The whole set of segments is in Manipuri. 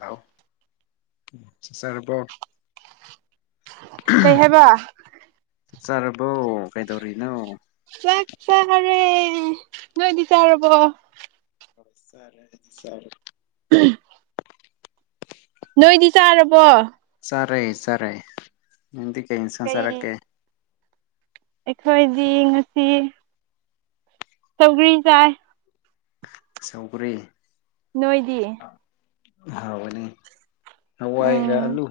ꯍꯂꯣ ꯆꯥꯛ ꯆꯥꯔꯕꯣ ꯀꯩ ꯍꯥꯏꯕ ꯆꯛ ꯆꯥꯔꯕꯣ ꯀꯩꯗꯧꯔꯤꯅꯣ ꯆꯥꯛ ꯆꯥꯔꯦ ꯅꯣꯏꯗꯤ ꯆꯥꯔꯕꯣ ꯍ ꯁꯔꯦ ꯁꯔꯦ ꯎꯝ ꯅꯣꯏꯗꯤ ꯆꯥꯔꯕꯣ ꯆꯥꯔꯦ ꯆꯔꯦ ꯍꯗꯤ ꯀ ꯁ ꯀꯩ ꯆꯥꯔꯀꯦ ꯑꯩꯈꯣꯏꯗꯤ ꯉꯁꯤ ꯇꯧ꯭ꯔꯤ ꯆꯥꯏ ꯁꯧꯒꯔꯤ ꯅꯣꯏꯗꯤ ꯍꯅꯦ ꯍꯋꯥꯏꯒ ꯎꯝ ꯑꯂꯨ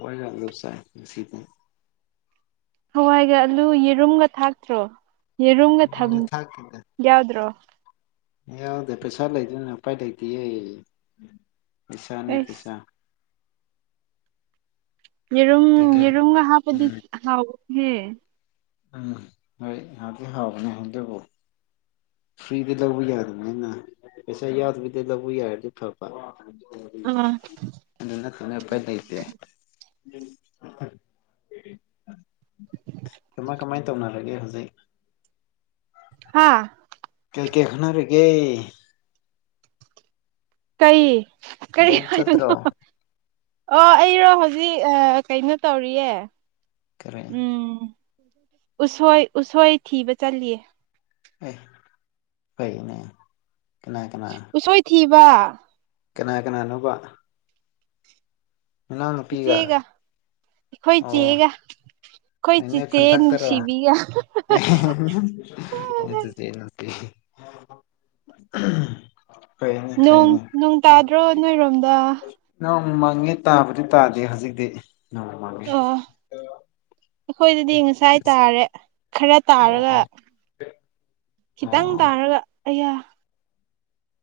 ꯍ ꯌꯥꯗꯕꯁꯥꯏ ꯁꯤꯇ ꯍꯋꯥꯏꯒ ꯑꯂꯨ ꯌꯦꯔꯨꯝꯒ ꯊꯥꯛꯇ꯭ꯔꯣ ꯌꯦꯔꯨꯝꯒ ꯌꯥꯝꯗꯤ ꯊꯥꯛꯇꯦꯗ ꯌꯥꯎꯗ꯭ꯔꯣ ꯌꯥꯎꯗꯦ ꯄꯩꯁꯥ ꯂꯩꯗꯣꯏꯅ ꯎꯄꯥꯏ ꯂꯩꯇꯦꯌꯦ ꯄꯩꯁꯥꯅꯦ ꯄꯩꯁꯥ ꯑꯩꯁ ꯌꯦꯔꯨꯝ ꯀꯩ ꯀꯩ ꯌꯦꯔꯨꯝꯒ ꯍꯥꯞꯄꯗꯤ ꯎꯝ ꯍꯥꯎꯕꯍꯦ ꯎꯝ ꯍꯣꯏ ꯉꯗꯤ ꯍꯥꯎꯕꯅꯦ ꯑꯗꯨꯕꯨ ꯐ꯭ꯔꯤꯗꯤ ꯂꯧꯕ ꯌꯥꯗꯅ ꯑꯩꯅ ꯄꯩꯁꯥ ꯌꯥꯎꯗꯕꯤꯗ ꯂꯧꯕ ꯌꯥꯔꯗꯤ ꯐꯕ ꯑꯥ [unintelligible] ꯑꯗꯨꯅ ꯊ ꯎꯄꯥꯏ ꯂꯩ ꯂꯩꯇꯦ ꯀꯃꯥꯏ ꯀꯃꯥꯏꯅ ꯇꯧꯅꯔꯒꯦ ꯍꯧꯖꯤꯛ ꯍꯥꯥ ꯀ ꯀꯩꯈꯅꯔꯦꯒꯦ ꯀꯩ ꯀꯔꯤ ꯂꯧ ꯍꯥꯏ ꯆꯠꯇ꯭ꯔꯣ ꯑꯣ ꯑꯩꯔꯣ ꯍꯧꯖꯤꯛ ꯀꯩꯅꯣ ꯇꯧꯔꯤꯌꯦ ꯀꯔꯤ ꯎꯝ ꯎꯁꯣꯏ ꯎꯁꯣꯏ ꯊꯤꯕ ꯆꯜꯂꯤꯠ ꯑꯦ ꯐꯩꯅꯦ ꯀꯅꯥ ꯀꯅꯥ ꯊꯕ ꯀꯅꯥ ꯀꯅꯥꯅꯣꯕ ꯃꯅꯥꯎꯅꯨꯄꯤꯒ ꯍꯣꯏ ꯆꯒ ꯑꯅꯦ ꯈꯨꯟꯊꯛꯇꯔꯣꯆ ꯅ ꯍ ꯀꯩꯅꯤ ꯅꯣꯡ ꯀꯥꯏꯅꯤ ꯅꯣꯡ ꯇꯥꯗ꯭ꯔꯣ ꯅꯣꯏꯔꯣꯝꯗ ꯅꯣꯡ ꯃꯥꯡꯉꯦ ꯇꯥꯕꯨꯗꯤ ꯇꯥꯗꯦ ꯍꯧꯖꯤꯛꯇꯤ ꯅꯣꯡꯃ ꯃꯥꯡꯉꯦ ꯑꯣ ꯑꯩꯈꯣꯏꯗꯗꯤ ꯉꯁꯥꯏ ꯇꯔꯦ ꯈꯔ ꯑꯣ ꯇꯥꯔꯒ ꯑꯣ ꯈꯤꯇꯪ ꯑꯣ ꯇꯥꯔꯒ ꯑꯩꯌꯥ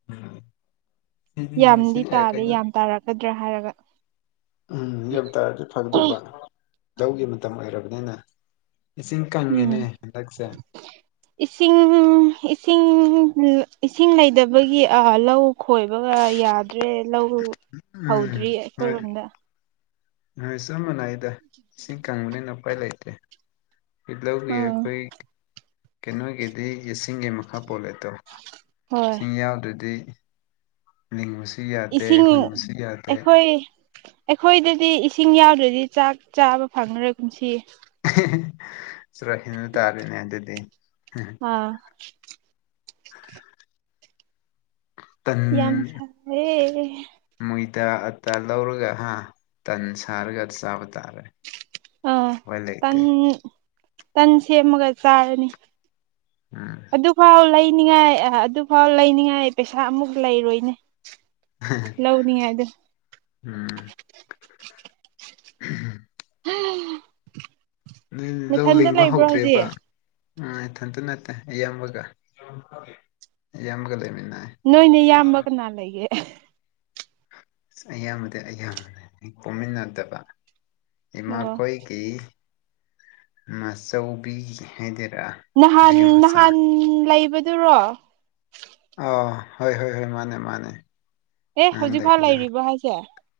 ꯎꯝ ꯁꯤꯗꯤ ꯅꯨꯡꯁꯤ ꯌꯥꯝꯗꯤ ꯑꯦ ꯇꯥꯗꯦ ꯀꯩꯅꯣ ꯌꯥꯝ ꯇꯥꯔꯛꯀꯗ꯭ꯔꯥ ꯍꯥꯏꯔꯒ ꯎꯝ ꯌꯧ ꯇꯥꯔꯗꯤ ꯐꯒꯗꯧꯕ ꯂꯧꯒꯤ ꯃꯇꯝ ꯑꯣꯏꯔꯕꯅꯤꯅ ꯏꯁꯤꯡ ꯎꯝ ꯀꯪꯉꯦꯅꯦ ꯍꯟꯗꯛꯁꯦ ꯏꯁꯤꯡ ꯏꯁꯤꯡ ꯏꯁꯤꯡ ꯂꯩꯇꯕꯒꯤ ꯂꯧ ꯈꯣꯏꯕꯒ ꯌꯥꯗ ꯍꯧꯗ꯭ꯔꯦ ꯂꯧ ꯎꯝ ꯍꯧꯗ꯭ꯔꯤ ꯑꯩꯈꯣꯏꯔꯣꯝꯗ ꯅꯣꯏ ꯆꯃꯅ ꯑꯩꯗ ꯏꯁꯤꯡ ꯀꯪꯕꯅꯤꯅ ꯎꯄꯥꯏ ꯂꯩꯇ꯭ꯔꯦ ꯄꯤꯜꯂꯧꯒꯤ ꯎꯝ ꯑꯩꯈꯣꯏ ꯀꯩꯅꯣꯒꯤꯗꯤ ꯌꯥꯁꯤꯡꯒꯤ ꯃꯈꯥ ꯄꯣꯜꯂꯦ ꯍꯣꯏ ꯁꯤꯡ ꯌꯥꯝꯗ꯭ꯔꯗꯤ ꯂꯤꯡꯕꯁꯨ ꯌꯥꯗꯦ ꯏꯁꯤꯡ ꯍꯨꯟꯕꯁꯨ ꯌꯥꯗꯦ ꯑꯩꯈꯣꯏ ꯑꯩꯈꯣꯏꯗꯗꯤ ꯏꯁꯤꯡ ꯌꯥꯎꯗ꯭ꯔꯗꯤ ꯆꯥꯛ ꯆꯥꯕ ꯐꯪꯅꯔꯦ ꯀꯟꯁꯤꯌꯦ ꯆꯨꯔꯍꯤꯕ ꯇꯥꯔꯦꯅꯦ ꯑꯗꯨꯗꯤ ꯑꯥ ꯌꯥꯝ ꯁꯥꯦ ꯃꯣꯏꯗ ꯑꯇꯥ ꯂꯧꯔꯒ ꯍꯥ ꯇꯟ ꯁꯥꯔꯒ ꯆꯥꯕ ꯇꯥꯔꯦ ꯑꯥ ꯎꯄꯥꯏ ꯇꯟ ꯂꯩꯇꯦ ꯇꯟ ꯁꯦꯝꯃꯒ ꯆꯥꯔꯅꯤ ꯎꯝ ꯐꯥꯎ ꯂꯩꯅꯤꯉꯥꯏ ꯑꯗꯨꯐꯥꯎ ꯂꯩꯅꯤꯉꯥꯏ ꯄꯩꯁꯥ ꯑꯃꯨꯛ ꯂꯩꯔꯣꯏꯅꯦ ꯂꯧꯅꯤꯉꯥꯢꯗꯣ ꯎꯝ ꯍꯝ ꯅꯣꯏ ꯂꯧ ꯂꯤꯡꯕ ꯍꯧꯗ꯭ꯔꯦꯕ? ꯎ ꯏꯊꯟꯇ ꯅꯠꯇꯦ ꯏꯌꯥꯝꯕꯒ ꯏꯌꯥꯝꯕꯒ ꯂꯩꯃꯤꯟꯅꯩ ꯅꯣꯏ ꯅꯌꯥꯝꯏꯕ ꯀꯅꯥ ꯂꯩꯒꯦ ꯑꯁ ꯏꯌꯥꯝꯕꯗꯤ ꯏꯌꯥꯝꯕꯅꯦ ꯑꯩ ꯄꯣꯛꯃꯤꯟꯅꯗꯕ ꯑꯣ ꯏꯃꯥꯈꯣꯏꯒꯤ ꯃꯆꯧꯕꯤ ꯍꯥꯏꯗꯔꯥ ꯅꯍꯥꯟ ꯅꯍꯥꯟ ꯂꯩꯕꯗꯨꯔꯣ? ꯑ ꯍꯣꯏ ꯍꯣꯏ ꯍꯣꯏ ꯃꯥꯅꯦ ꯃꯥꯅꯦ ꯑꯦ ꯍꯧꯖꯤꯛꯐꯥꯎ ꯅꯥꯟꯂꯩꯕꯗꯨ ꯂꯩꯔꯤꯕꯣ ꯍꯥꯏꯁꯦ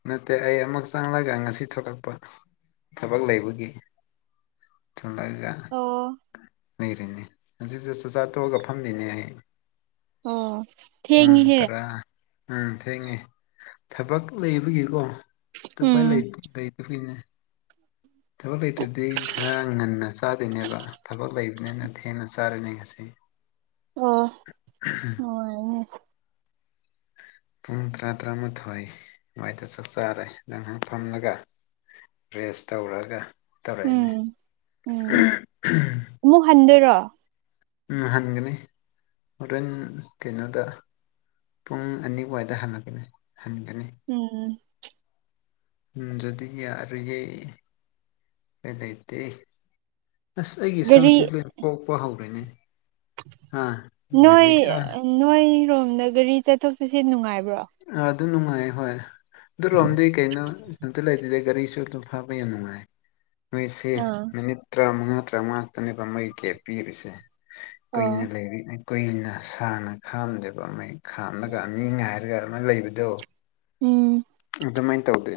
ꯅꯠꯇꯦ ꯑꯩ ꯑꯃꯨꯛ ꯆꯪꯂꯪꯒ ꯉꯁꯤ ꯊꯣꯛꯂꯛꯄ ꯊꯕꯛ ꯂꯩꯕꯒꯤ ꯇꯂꯒ ꯑꯣ ꯂꯩꯔꯤꯅꯦ ꯍꯧꯗ ꯆꯥꯛꯆꯥ ꯇꯣꯛꯑꯒ ꯐꯝꯂꯤꯅꯦ ꯑꯩ ꯑꯣ ꯎꯝ ꯊꯦꯡꯉꯤꯍꯦ ꯇꯔꯥ ꯎꯝ ꯊꯦꯡꯉꯦ ꯊꯕꯛ ꯂꯩꯕꯒꯤꯀꯣ ꯑꯇꯄ ꯎꯝ ꯑꯩꯈꯅꯦ ꯊꯕꯛ ꯂꯩꯇ꯭ꯔꯗꯤ ꯈꯔ ꯉꯟꯅ ꯆꯥꯗꯣꯏꯅꯦꯕ ꯊꯕꯛ ꯂꯩꯕꯅꯤꯅ ꯊꯦꯡꯅ ꯆꯥꯔꯅꯤ ꯉꯁꯤ [inaudible] ꯑꯣ ꯑꯣ ꯄꯨꯡ ꯇꯔꯥ ꯇꯔꯥꯃꯥꯊꯣꯏ ꯑꯗꯨꯋꯥꯏꯗ ꯆꯥꯛ ꯆꯥꯔꯦ ꯅꯪꯍꯥꯛ ꯐꯝꯂꯒ ꯔꯦꯁ ꯇꯧꯔꯒ ꯇꯧꯔꯛꯏꯅꯦ ꯎꯝ ꯎꯝ ꯑꯃꯨꯛ ꯍꯟꯗꯣꯏꯔꯣ ꯎꯝ ꯍꯟꯒꯅꯤ ꯍꯣꯔꯦꯟ ꯀꯩꯅꯣꯗ ꯄꯨꯡ ꯑꯅꯤꯋꯥꯏꯗ ꯍꯜꯂꯛꯀꯅꯤ ꯍꯟꯒꯅꯤ ꯎꯝ ꯎꯝ ꯑꯗꯨꯗꯤ ꯌꯥꯔꫭꯏꯌꯦ ꯀꯩ ꯂꯩꯇꯦ ꯑꯁ ꯑꯩꯒꯤ ꯒꯥꯔꯤ ꯁꯝꯁꯦ ꯂꯣꯏ ꯄꯣꯛꯄ ꯍꯧꯔꯅꯦ ꯅꯣꯏ ꯅꯣꯏꯔꯣꯝꯗ ꯒꯥꯔꯤ ꯆꯠꯊꯣꯛ ꯆꯠꯁꯤꯟ ꯅꯨꯡꯉꯥꯏꯕ꯭ꯔꯣ? ꯥ ꯑꯗꯨ ꯅꯨꯡꯉꯥꯏ ꯍꯣꯏ ꯑꯗꯨꯔꯣꯝꯗꯤ ꯀꯩꯅꯣ ꯑꯝꯇ ꯂꯩꯇꯗꯥ ꯒꯥꯔꯤꯁꯨ ꯑꯗꯨꯝ ꯐꯥꯕ ꯌꯥꯝ ꯅꯨꯡꯉꯥꯏ ꯃꯣꯏꯁꯦ ꯑꯥ ꯃꯤꯅꯤꯠ ꯇꯔꯥꯃꯉꯥ ꯇꯔꯥꯃꯉꯥ ꯉꯥꯛꯇꯅꯦꯕ ꯃꯩ ꯀꯦꯞ ꯄꯤꯔꯤꯁꯦ ꯀꯨꯏꯅ ꯑꯣ ꯂꯩꯔꯤ ꯀꯨꯏꯅ ꯁꯥꯡꯅ ꯈꯥꯝꯗꯦꯕ ꯃꯩ ꯈꯥꯝꯂꯒ ꯃꯤ ꯉꯥꯏꯔꯒ ꯑꯃ ꯂꯩꯕꯗꯣ ꯎꯝ ꯑꯗꯨꯃꯥꯏꯅ ꯇꯧꯗꯦ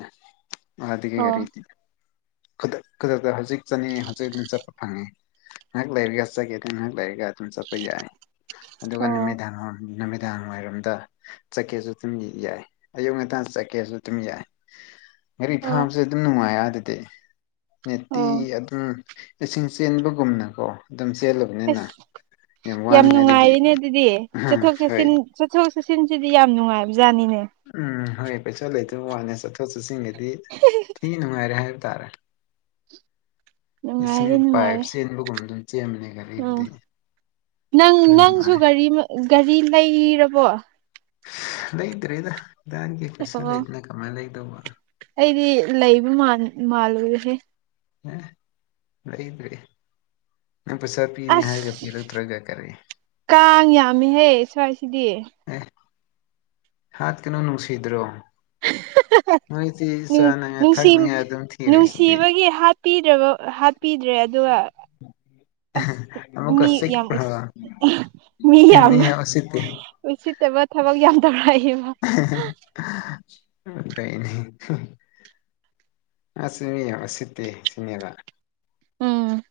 ꯃꯥꯗꯤ ꯑꯣ ꯒꯥꯔꯤꯗꯤ ꯈꯨꯗꯥꯛ ꯈꯨꯗꯥꯛꯇ ꯍꯧꯖꯤꯛ ꯆꯠꯅꯤꯡꯉꯦ ꯍꯧꯖꯤꯛ ꯑꯗꯨꯝ ꯆꯠꯄ ꯐꯪꯉꯦ ꯉꯥꯏꯍꯥꯛ ꯂꯩꯔꯒ ꯆꯠꯒꯦ ꯑꯗꯨ ꯉꯥꯏꯍꯥꯛ ꯂꯩꯔꯒ ꯑꯗꯨꯝ ꯆꯠꯄ ꯌꯥꯏ ꯑꯗꯨꯒ ꯑꯣ ꯅꯨꯃꯤꯗꯥꯡ ꯅꯨꯃꯤꯗꯥꯡ ꯋꯥꯏꯔꯝꯗ ꯆꯠꯀꯦꯁꯨ ꯑꯗꯨꯝ ꯌꯥꯏ ꯑꯌꯨꯛ ꯉꯟꯇꯥ ꯆꯠꯀꯦ ꯀꯦꯁꯨ ꯑꯗꯨꯝ ꯌꯥꯏ ꯒꯥꯔꯤ ꯑꯣ ꯐꯥꯕꯁꯨ ꯑꯗꯨꯝ ꯅꯨꯡꯉꯥꯏ ꯑꯥꯗꯗꯤ ꯅꯦꯠꯇꯤ ꯑꯣ ꯑꯗꯨꯝ ꯏꯁꯤꯡ ꯆꯦꯟꯕꯒꯨꯝꯅꯀꯣ ꯑꯗꯨꯝ ꯆꯦꯜꯂ ꯑꯁ ꯌꯥꯝ ꯅꯨꯡꯉꯥꯏꯔꯤꯅꯦ ꯂꯩꯇꯦ ꯑꯗꯨꯗꯤ ꯆꯠꯊꯣꯛ ꯍꯣꯏ ꯆꯠꯁꯤꯟ ꯆꯠꯊꯣꯛ ꯆꯠꯁꯤꯟꯁꯤꯗꯤ ꯌꯥꯝ ꯅꯨꯡꯉꯥꯏꯕ ꯖꯥꯠꯅꯤꯅꯦ ꯎꯝ ꯍꯣꯏ ꯄꯩꯁꯥ ꯂꯩꯇꯕ ꯋꯥꯅꯤ ꯆꯠꯊꯣꯛ ꯆꯠꯁꯤꯟꯒꯤꯗꯤ ꯊꯤ ꯅꯨꯡꯉꯥꯏꯔꯦ ꯍꯥꯏꯕ ꯇꯥꯔꯦ ꯅꯨꯡꯉꯥꯏꯔꯦ ꯏꯁꯤꯡ ꯄꯥꯏꯞ ꯅꯨꯡꯉꯥꯏꯔꯦ ꯆꯦꯟꯕꯒꯨꯝꯕ ꯑꯗꯨꯝ ꯆꯦꯟꯕꯅꯦ ꯎꯝ ꯒꯥꯔꯤꯗꯨꯗꯤ ꯅꯪ ꯅꯪꯁꯨ ꯒꯥꯔꯤ ꯒꯥꯔꯤ ꯂꯩꯔꯕꯣ? ꯂꯩꯗꯔꯦꯗ ꯗꯥꯒꯤ ꯄꯩꯁꯥ ꯑꯣ ꯂꯩꯗꯅ ꯀꯃꯥꯏꯅ ꯂꯩꯗꯧꯕ ꯑꯩꯗꯤ ꯂꯩꯕ ꯃꯥꯟ ꯃꯥꯜꯂꯨꯔꯦꯍꯦ ꯑꯦ ꯂꯩꯗ꯭ꯔꯔꯤ ꯅꯪ ꯄꯩꯁꯥ ꯄꯤꯅꯤ ꯍꯥꯏꯔꯒ ꯑꯁ ꯄꯤꯔꯛꯇ꯭ꯔꯒ ꯀꯔꯤ ꯀꯥꯡ ꯌꯥꯝꯃꯤꯍꯦ ꯁ꯭ꯋꯥꯏꯁꯤꯗꯤ ꯑꯦ ꯍꯥꯠ ꯀꯩꯅꯣ ꯅꯨꯡꯁꯤꯗ꯭ꯔꯣ ꯃꯣꯏꯗꯤ ꯅꯨꯡ ꯆꯥꯅꯉꯥꯏ ꯅꯨꯡꯁꯤ ꯊꯛꯅꯤꯡꯉꯥꯏ ꯑꯗꯨꯝ ꯊꯤꯔꯤꯁꯤꯗꯤ ꯄꯤꯗ꯭ꯔꯕ ꯍꯥꯞꯄꯤꯗ꯭ꯔꯦ ꯑꯗꯨꯒ ꯑꯁ ꯑꯃꯨꯛꯀ ꯃꯤ ꯌꯥꯝ ꯎꯁꯤꯠ ꯆꯤꯛꯄ꯭ꯔꯣ ꯃꯤ ꯌꯥꯝ ꯎꯁꯤꯠꯇꯕ ꯊꯕꯛ ꯌꯥꯝ ꯇꯧꯔꯛꯌꯦꯕ [unintelligible] [unintelligible] ꯑꯁ ꯃꯤ ꯌꯥꯝ ꯎꯁꯤꯠꯇꯦ ꯁꯤꯅꯦꯕ ꯎꯝ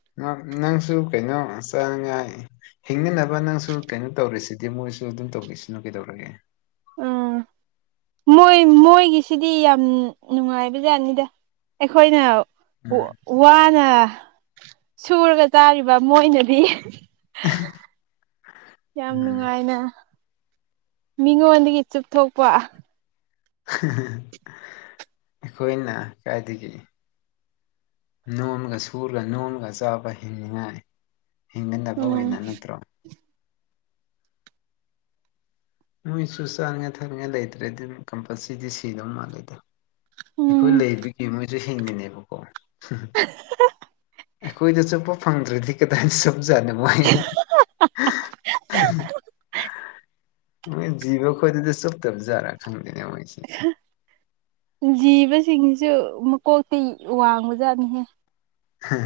ꯅꯪꯁꯨ ꯀꯩꯅꯣ ꯆꯥꯅꯤꯡꯉꯥꯏ ꯍꯤꯡꯅꯅꯕ ꯅꯪꯁꯨ ꯀꯩꯅꯣ ꯇꯧꯔꯤꯁꯤꯗꯤ ꯃꯣꯏꯁꯨ ꯑꯗꯨꯝ ꯇꯧꯒꯤꯁꯅꯨ ꯀꯩꯗꯧꯔꯒꯦ ꯎꯝ [inaudible] ꯃꯣꯏ ꯃꯣꯏꯒꯤꯁꯤꯗꯤ ꯌꯥꯝ ꯅꯨꯡꯉꯥꯏꯕꯖꯠꯅꯤꯗ ꯑꯩꯈꯣꯏꯅ ꯎꯝ ꯋꯥꯅ ꯁꯨꯔꯒ ꯇꯥꯔꯤꯕ ꯃꯣꯏꯅꯗꯤ [unintelligible] ꯌꯥꯝ ꯎꯝ ꯅꯨꯡꯉꯥꯏꯅ ꯃꯤꯉꯣꯟꯗꯒꯤ ꯆꯨꯞꯊꯣꯛꯄ ꯑꯩꯈꯣꯏꯅ ꯀꯥꯏꯗꯒꯤ ꯅꯣꯝꯒ ꯁꯨꯔꯒ ꯅꯣꯝꯃꯒ ꯆꯥꯕ ꯍꯤꯡꯅꯤꯡꯉꯥꯏ ꯍꯤꯡꯅꯟꯕ ꯎꯝ ꯑꯣꯏꯅ ꯅꯠꯇ꯭ꯔꯣ ꯃꯣꯏꯁꯨ ꯆꯥꯉꯥꯏ ꯊꯛꯅꯤꯡꯉ ꯂꯩꯇ꯭ꯔꯦꯗꯤ ꯗꯨꯝ ꯀꯝꯄꯜꯁꯔꯤꯗꯤ ꯁꯤꯗꯧ ꯃꯥꯜꯂꯦꯗ ꯑꯩꯈꯣꯏ ꯎꯝ ꯂꯩꯕꯒꯤ ꯃꯣꯏꯁꯨ ꯍꯤꯡꯉꯤꯅꯦꯕꯀꯣ ꯑꯩꯈꯣꯏꯗ ꯆꯨꯞꯄ ꯐꯪꯗ꯭ꯔꯗꯤ ꯀꯗꯥꯏꯗ ꯆꯨꯞꯖꯠꯅꫭ ꯃꫭꯏ ꯃꯣꯏ ꯖꯤꯕ ꯈꫭꯏꯗꯗꯤ ꯆꯨꯞꯇꯕ ꯖꯥꯠꯔ ꯈꯪꯗꯦꯅꯦ ꯃꯣꯏꯁꯤ ꯖꯤꯕꯁꯤꯡꯁꯤꯁꯨ ꯃꯀꯣꯛꯇꯤ ꯋꯥꯡꯕꯖꯥꯠꯅꯤꯍꯦ ꯍ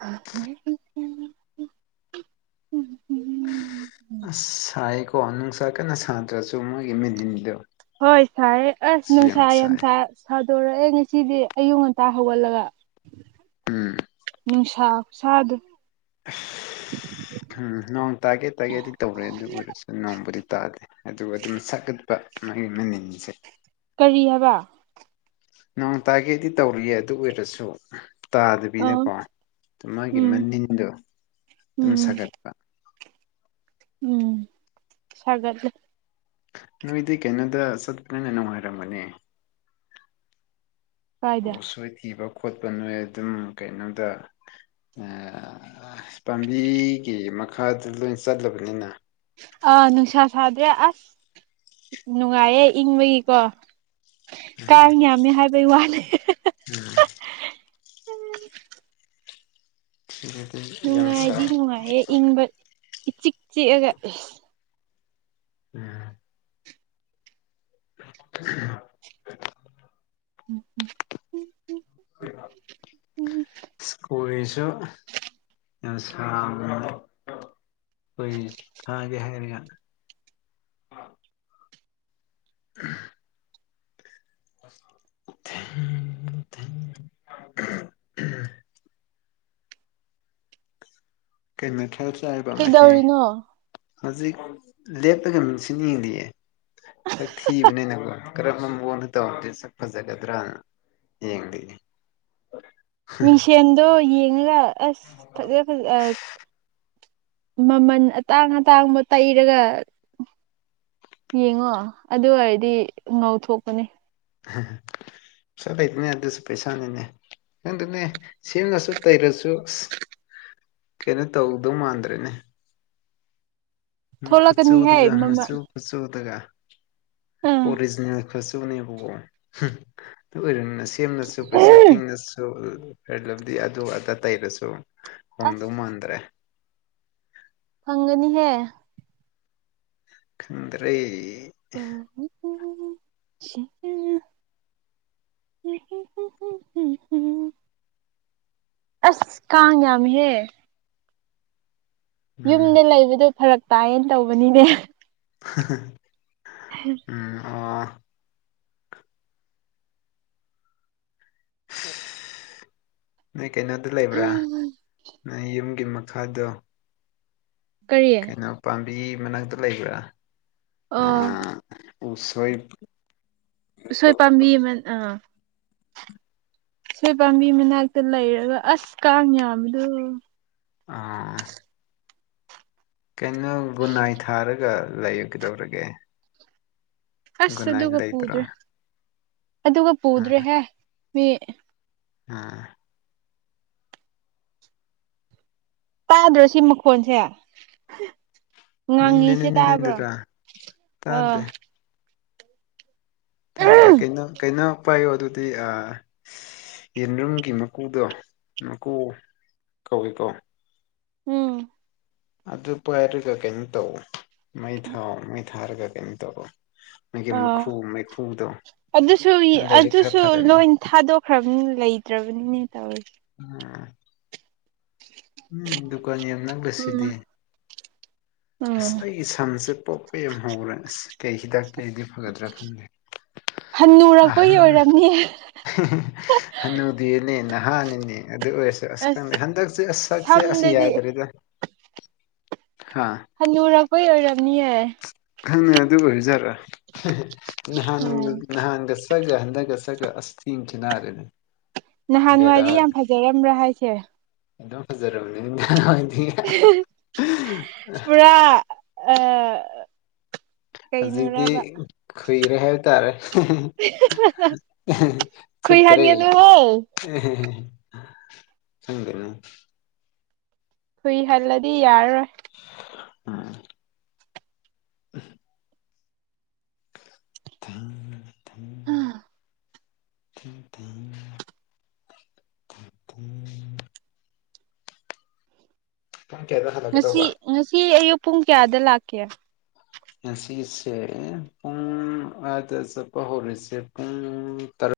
ꯎ ꯎꯝ ꯎꯝ ꯑꯁ ꯁꯥꯏꯌꯦꯀꯣ ꯅꯨꯡꯁꯥ ꯀꯟꯅ ꯁꯥꯗ꯭ꯔꯁꯨ ꯃꯣꯏꯒꯤ ꯃꯦꯅꯤꯟꯗꯣ ꯍꯣꯏ ꯁꯥꯏꯦ ꯑꯁ ꯁꯤ ꯅꯅꯨꯡꯁꯥꯏ ꯌꯥꯝ ꯁꯥꯏ ꯁꯥ ꯁꯥꯗꯣꯔꯛꯑꯦ ꯉꯁꯤꯗꯤ ꯑꯌꯨꯛ ꯉꯟꯇꯥ ꯍꯧꯒꯠꯂꯒ ꯎꯝ ꯅꯨꯡꯁꯥ ꯁꯥꯗ ꯎꯝ ꯅꯣꯡ ꯇꯥꯒꯦ ꯇꯥꯒꯦꯗꯤ ꯇꯧꯔꯦ ꯑꯗꯨ ꯑꯣꯏꯔꯁꯨ ꯅꯣꯡꯕꯨꯗꯤ ꯇꯥꯗꯦ ꯑꯗꯨ ꯑꯗꯨꯝ ꯁꯛꯒꯠꯄ ꯃꯥꯒꯤ ꯃꯅꯤꯟꯁꯦ ꯀꯔꯤ ꯍꯥꯏꯕ ꯅꯣꯡ ꯇꯥꯒꯦꯗꯤ ꯇꯧꯔꯤꯌꯦ ꯑꯗꯨ ꯑꯣꯏꯔꯁꯨ ꯑꯥ ꯇꯥꯗꯕꯤꯗꯀꯣ ꯃꯥꯒꯤ ꯎꯝ ꯃꯅꯤꯟꯗꯣ ꯑꯗꯨꯝ ꯎꯝ ꯁꯥꯒꯠ ꯎꯝ ꯁꯥꯒꯠꯂꯦ ꯅꯣꯏꯗꯤ ꯀꯦꯩꯅꯣꯗ ꯆꯠꯄ꯭ꯔꯅ ꯅꯨꯡꯉꯥꯏꯔꯝꯕꯅꯦ ꯎ ꯀꯥꯏꯗ ꯎꯁꯣꯏ ꯊꯤꯕ ꯈꯣꯠꯄ ꯅꯣꯏ ꯑꯗꯨꯝ ꯀꯩꯅꯣꯗ ꯄꯥꯝꯕꯤꯒꯤ ꯃꯈꯥꯗ ꯂꯣꯏ ꯆꯠꯂꯕꯅꯤꯅ ꯑꯥ ꯅꯨꯡꯁꯥ ꯁꯥꯗ꯭ꯔꯦ ꯑꯁ ꯅꯨꯡꯉꯥꯏꯌꯦ ꯏꯪꯕꯒꯤꯀꯣ ꯀꯥꯡ ꯌꯥꯝꯃꯦ ꯍꯥꯏꯕꯩ ꯋꯥꯅꯦ ꯎꯝ ꯎꯝ ꯅꯨꯡꯉꯥꯏꯗꯤ ꯅꯨꯡꯉꯥꯏꯌꯦꯦ ꯏꯪꯕ ꯏꯆꯤꯛ ꯆꯤꯛꯑꯒ ꯎꯝ [inaudible] ꯎꯝ ꯎꯝ ꯍ ꯁꯀꯨꯁꯨꯁꯨ ꯍꯣꯢ ꯊꯥꯒꯦ ꯍꯥꯏꯔꯒ [unintelligible] ꯎ [unintelligible] ꯑꯁ [unintelligible] ꯊ [unintelligible] ꯀꯩ ꯃꯊꯦꯜ ꯆꯥꯢꯕ ꯉꯁꯤ ꯀꯩꯗꯧꯔꯤꯅꯣ ꯍꯧꯖꯤꯛ ꯂꯦꯞꯇꯒ ꯃꯤꯁꯤꯟ ꯌꯦꯡꯂꯤꯌꯦ ꯁꯛ ꯊꯤꯕꯅꯤꯅꯀꯣ ꯀꯔꯝꯕ ꯃꯑꯣꯡꯗ ꯇꯧꯔꯗꯤ ꯁꯛ ꯐꯖꯒꯗ꯭ꯔꯅ ꯌꯦꯡꯗꯦ ꯃꯤꯡꯁꯦꯟꯗꯣ ꯌꯦꯡꯉꯒ ꯑꯁ ꯐꯖ ꯐꯖ ꯃꯃꯜ ꯑꯇꯥꯡ ꯑꯇꯥꯡꯕ ꯇꯩꯔꯒ ꯌꯦꯡꯉꯣ ꯑꯗꯨ ꯑꯣꯏꯔꯗꯤ ꯉꯧ ꯊꯣꯛꯄꯅꯦ ꯆꯂ ꯏꯗꯅꯦ ꯑꯗꯨ ꯑꯗꯨꯁꯨ ꯄꯩꯁꯥꯅꯤꯅꯦ [unintelligible] ꯑꯗꯨꯅꯦ ꯁꯦꯝꯅꯁꯨ ꯇꯩꯔꯁꯨ ꯑꯁ [unintelligible] ꯀꯩꯅꯣ ꯇꯧꯗꯧ ꯃꯥꯟꯗ꯭ꯔꯦꯅꯦ ꯊꯣꯛꯂꯛꯀꯅꯤꯍꯦ ꯈꯨꯠꯆꯨꯗꯒ ꯃꯃꯜ ꯍꯁꯨ ꯈꯨꯠꯆ ꯎꯗꯒ [unintelligible] ꯑꯥ ꯑꯣꯔꯤꯖꯤꯅꯦꯜ ꯀꯨꯆꯨꯅꯦꯕꯣ ꯑꯣꯏꯔꯅ ꯁꯤ [unintelligible] ꯁꯦꯝꯂꯁꯨ ꯄꯩꯁꯥ ꯇꯤꯡꯉꯁꯨ ꯐꯦꯔ ꯂꯚꯂꯤ ꯑꯗꯨ ꯑꯗꯥ ꯇꯩꯔꯁꯨ ꯍꯣꯡꯗꯧ ꯑꯁ ꯃꯥꯟꯗ꯭ꯔꯦ ꯐꯪꯒꯅꯤꯍꯦ ꯈꯟꯗ꯭ꯔꯦ ꯀ [unintelligible] ꯑꯁ ꯀꯥꯡ ꯌꯥꯝꯃꯤꯍꯦ ꯎꯝ ꯌꯨꯝꯗ ꯂꯩꯕꯗꯣ ꯐꯔꯛ ꯇꯥꯏꯌꯦ ꯇꯧꯕꯅꯤꯅꯦ ꯎꯝ ꯑꯣ ꯅꯣꯏ ꯀꯩꯅꯣꯗꯣ ꯂꯩꯕ꯭ꯔꯥ ꯅꯣꯏ ꯌꯨꯝꯒꯤ ꯃꯈꯥꯗꯣ ꯀꯔꯤ ꯀꯩꯅꯣ ꯄꯥꯝꯕꯤ ꯃꯅꯥꯛꯇ ꯂꯩꯕ꯭ꯔꯥ ꯑꯥ ꯎꯁꯣꯏ ꯎꯁꯣꯏ ꯄꯥꯝꯕꯤ ꯑꯃ ꯑꯥ ꯎꯁꯣꯏ ꯄꯥꯝꯕꯤ ꯃꯅꯥꯛꯇ ꯂꯩꯔꯒ ꯑꯁ ꯀꯥꯡ ꯌꯥꯝꯕꯗꯣ ꯑꯥ [inaudible] ꯀꯩꯅꯣ ꯒꯨꯗ ꯅꯥꯏꯠ ꯊꯥꯔꯒ ꯂꯩꯌꯨ ꯀꯩꯗꯧꯔꯒꯦ ꯑꯁ ꯒꯨꯟꯅꯥꯏ ꯑꯗꯨꯒ ꯂꯩꯇ꯭ꯔꯣ ꯄꯨꯗ꯭ꯔꯦ ꯑꯗꯨꯒ ꯄꯨꯗ꯭ꯔꯦꯍꯦ ꯃꯤ ꯎꯝ ꯇꯥꯗ꯭ꯔꯣ ꯁꯤ ꯃꯈꯣꯟꯁꯦ ꯉꯪꯉꯤꯁꯦ ꯇꯥꯕ꯭ꯔꯣ ꯎꯝꯗꯨꯔꯥ ꯑꯥ ꯇꯥꯗꯦ ꯇꯥꯗꯦ ꯀꯩꯅꯣ ꯀꯩꯅꯣꯝ ꯄꯥꯏꯌꯣ ꯑꯗꯨꯗꯤ ꯑꯥ ꯌꯦꯟꯔꯨꯝꯒꯤ ꯃꯀꯨꯗꯣ ꯃꯀꯨ ꯀꯧꯏꯀꯣ ꯎꯝ ꯑꯗꯨ ꯄꯥꯏꯔꯒ ꯀꯩꯅꯣ ꯇꯧꯑꯣ ꯃꯩ ꯊꯥꯎ ꯃꯩ ꯊꯥꯔꯒ ꯀꯩꯅꯣ ꯇꯧꯔꯣ ꯃꯒꯤ ꯑꯥ ꯃꯩꯈꯨ ꯃꯩꯈꯨꯗꯣ ꯑꯗꯨꯁꯨ ꯑꯗꯩꯗꯤ ꯈꯔ ꯑꯗꯨꯁꯨ ꯐꯔꯅꯤ ꯂꯣꯏ [inaudible] ꯊꯥꯗꯣꯛꯈ꯭ꯔꯕꯅꯤꯅ ꯂꯩꯇ꯭ꯔꯕꯅꯤꯅꯦ ꯇꯧꯔꯤꯁꯦ ꯎꯝ ꯎꯝ ꯗꯨꯀꯥꯟ ꯌꯥꯝ ꯎꯝ ꯅꯛꯂꯁꯤꯗꯤ ꯎꯝ ꯑꯁ ꯑꯩꯒꯤ ꯁꯝꯁꯦ ꯄꯣꯛ ꯌꯥꯝ ꯍꯧꯔꯦ ꯑꯁ ꯀꯩ ꯍꯤꯗꯥꯛ ꯇꯩꯔꯗꯤ ꯐꯒꯗ꯭ꯔꯥ ꯈꯪꯗꯦ ꯍꯟꯅꯨꯔꯛꯄꯒꯤ ꯑꯍꯟ ꯑꯣꯏꯔꯝꯅꯤ ꯍꯅꯨꯗꯦꯅꯦ ꯅꯍꯥꯅꯤꯅꯦ ꯑꯗꯨ ꯑꯣꯏꯔꯁꯨ ꯑꯁ ꯈꯪꯗꯦ ꯍꯟꯗꯛꯁꯦ ꯁꯛꯁꯦ ꯑꯁ ꯁꯝꯗꯗꯤ ꯌꯥꯗ꯭ꯔꯦꯗ ꯍꯥ ꯍꯅꯨꯔꯛꯄꯩ ꯑꯣꯏꯔꯝꯅꯤꯌꯦ ꯈꯪꯗꯦ ꯑꯗꯨ ꯑꯣꯏꯔ ꯖꯥꯠꯂ ꯅꯍꯥꯟ ꯎꯝ ꯅꯍꯥꯟꯒ ꯁ ꯍꯟꯒ ꯁ ꯑꯁꯊꯤ ꯀꯅꯔꯅ [unintelligible] ꯅꯍꯥꯟꯋꯥꯋꯥꯏꯗꯤ ꯌꯥꯝ ꯐꯖꯔꯝꯕ꯭ꯔꯥ ꯍꯥꯏꯁꯦ ꯑꯗꯨꯝ ꯐꯖꯔꯕꯅꯦ ꯄꯨꯔꯥ ꯑ ꯍꯧꯖꯤꯛꯇꯤ ꯀꯨꯏꯔꯦ ꯍꯥꯏꯕ ꯇꯥꯔꯦ ꯁꯤꯠꯇ꯭ꯔꯦ ꯈꯨꯏꯍꯟꯒꯅꯨ ꯍꯦ ꯈꯪꯗꯦꯅꯦ ꯀꯨꯏꯍꯜꯂꯗꯤ ꯌꯥꯔꯔꯣꯏ ꯑ ꯊꯦꯡ ꯊꯦꯡ ꯊꯦꯡ ꯄꯨꯡ ꯄꯨꯏ ꯀꯌꯥꯗ ꯉꯁꯤ ꯍꯜꯂꯀꯗꯧꯕ ꯉꯁꯤ ꯑꯌꯨꯛ ꯄꯨꯡ ꯀꯌꯥꯗ ꯂꯥꯛꯀꯦ ꯁꯤꯁꯦ ꯄꯨꯡ ꯑꯗ ꯆꯠꯄ ꯍꯧꯔꯤꯁꯦ ꯄꯨꯡ ꯇꯔꯛ